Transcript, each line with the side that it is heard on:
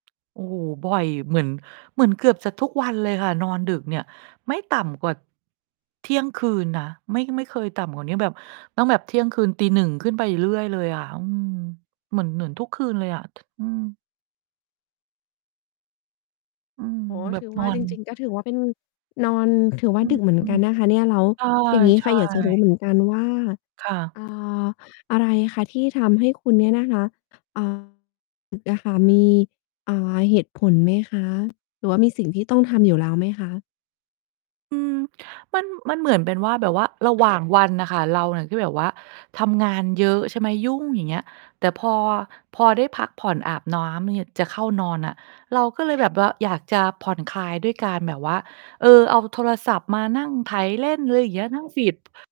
right: โอ้โฮ บ่อยเหมือน เหมือนเกือบจะทุกวันเลยค่ะ นอนดึกเนี่ย ไม่ต่ำกว่า เที่ยงคืนนะ ไม่ ไม่เคยต่ำกว่าเนี้ย แบบ ต้องแบบ เที่ยงคืน ตี 1 ขึ้นไปเรื่อยเลยอะ อืม เหมือน เหมือนทุกคืนเลยอะ ท อืม อืม
left: โอ้โฮ
right: แบ
left: ถ
right: บ
left: ือ
right: น
left: ว่
right: อ
left: า จ
right: น
left: ริง ๆ ก็ถือว่า เป็น นอน ถือว่
right: อื
left: า ด
right: อ
left: ึกเหมื
right: อ
left: อน
right: ื
left: กั
right: ม
left: นนะคะเนี่ย แล้ว
right: ใช่
left: อย่างงี้
right: ใช
left: ค่
right: ่
left: ะ อยากจะรู้เหมือนกันว่า
right: ค่ะ
left: อ่า อะไรคะ? ที่ทำให้คุณเนี่ยนะคะ อ่า ดึกอะค่ะ มี อ่า เหตุผลไหมคะ? หรือว่ามีสิ่งที่ต้องทำอยู่แล้วไหมคะ?
right: อืม มัน มันเหมือนเป็นว่า แบบว่าระหว่าง วันน่ะค่ะ เราเนี่ยก็แบบว่าทำงานเยอะใช่ไหม ยุ่ง อย่างเงี้ย แต่พอ พอได้พักผ่อน อาบน้ำ เนี่ย จะเข้านอนน่ะ เราก็เลยแบบ ว่า อยากจะผ่อนคลายด้วยการแบบว่า เออ เอาโทรศัพท์มานั่งไถเล่น ไรเงี้ย นั่ง feed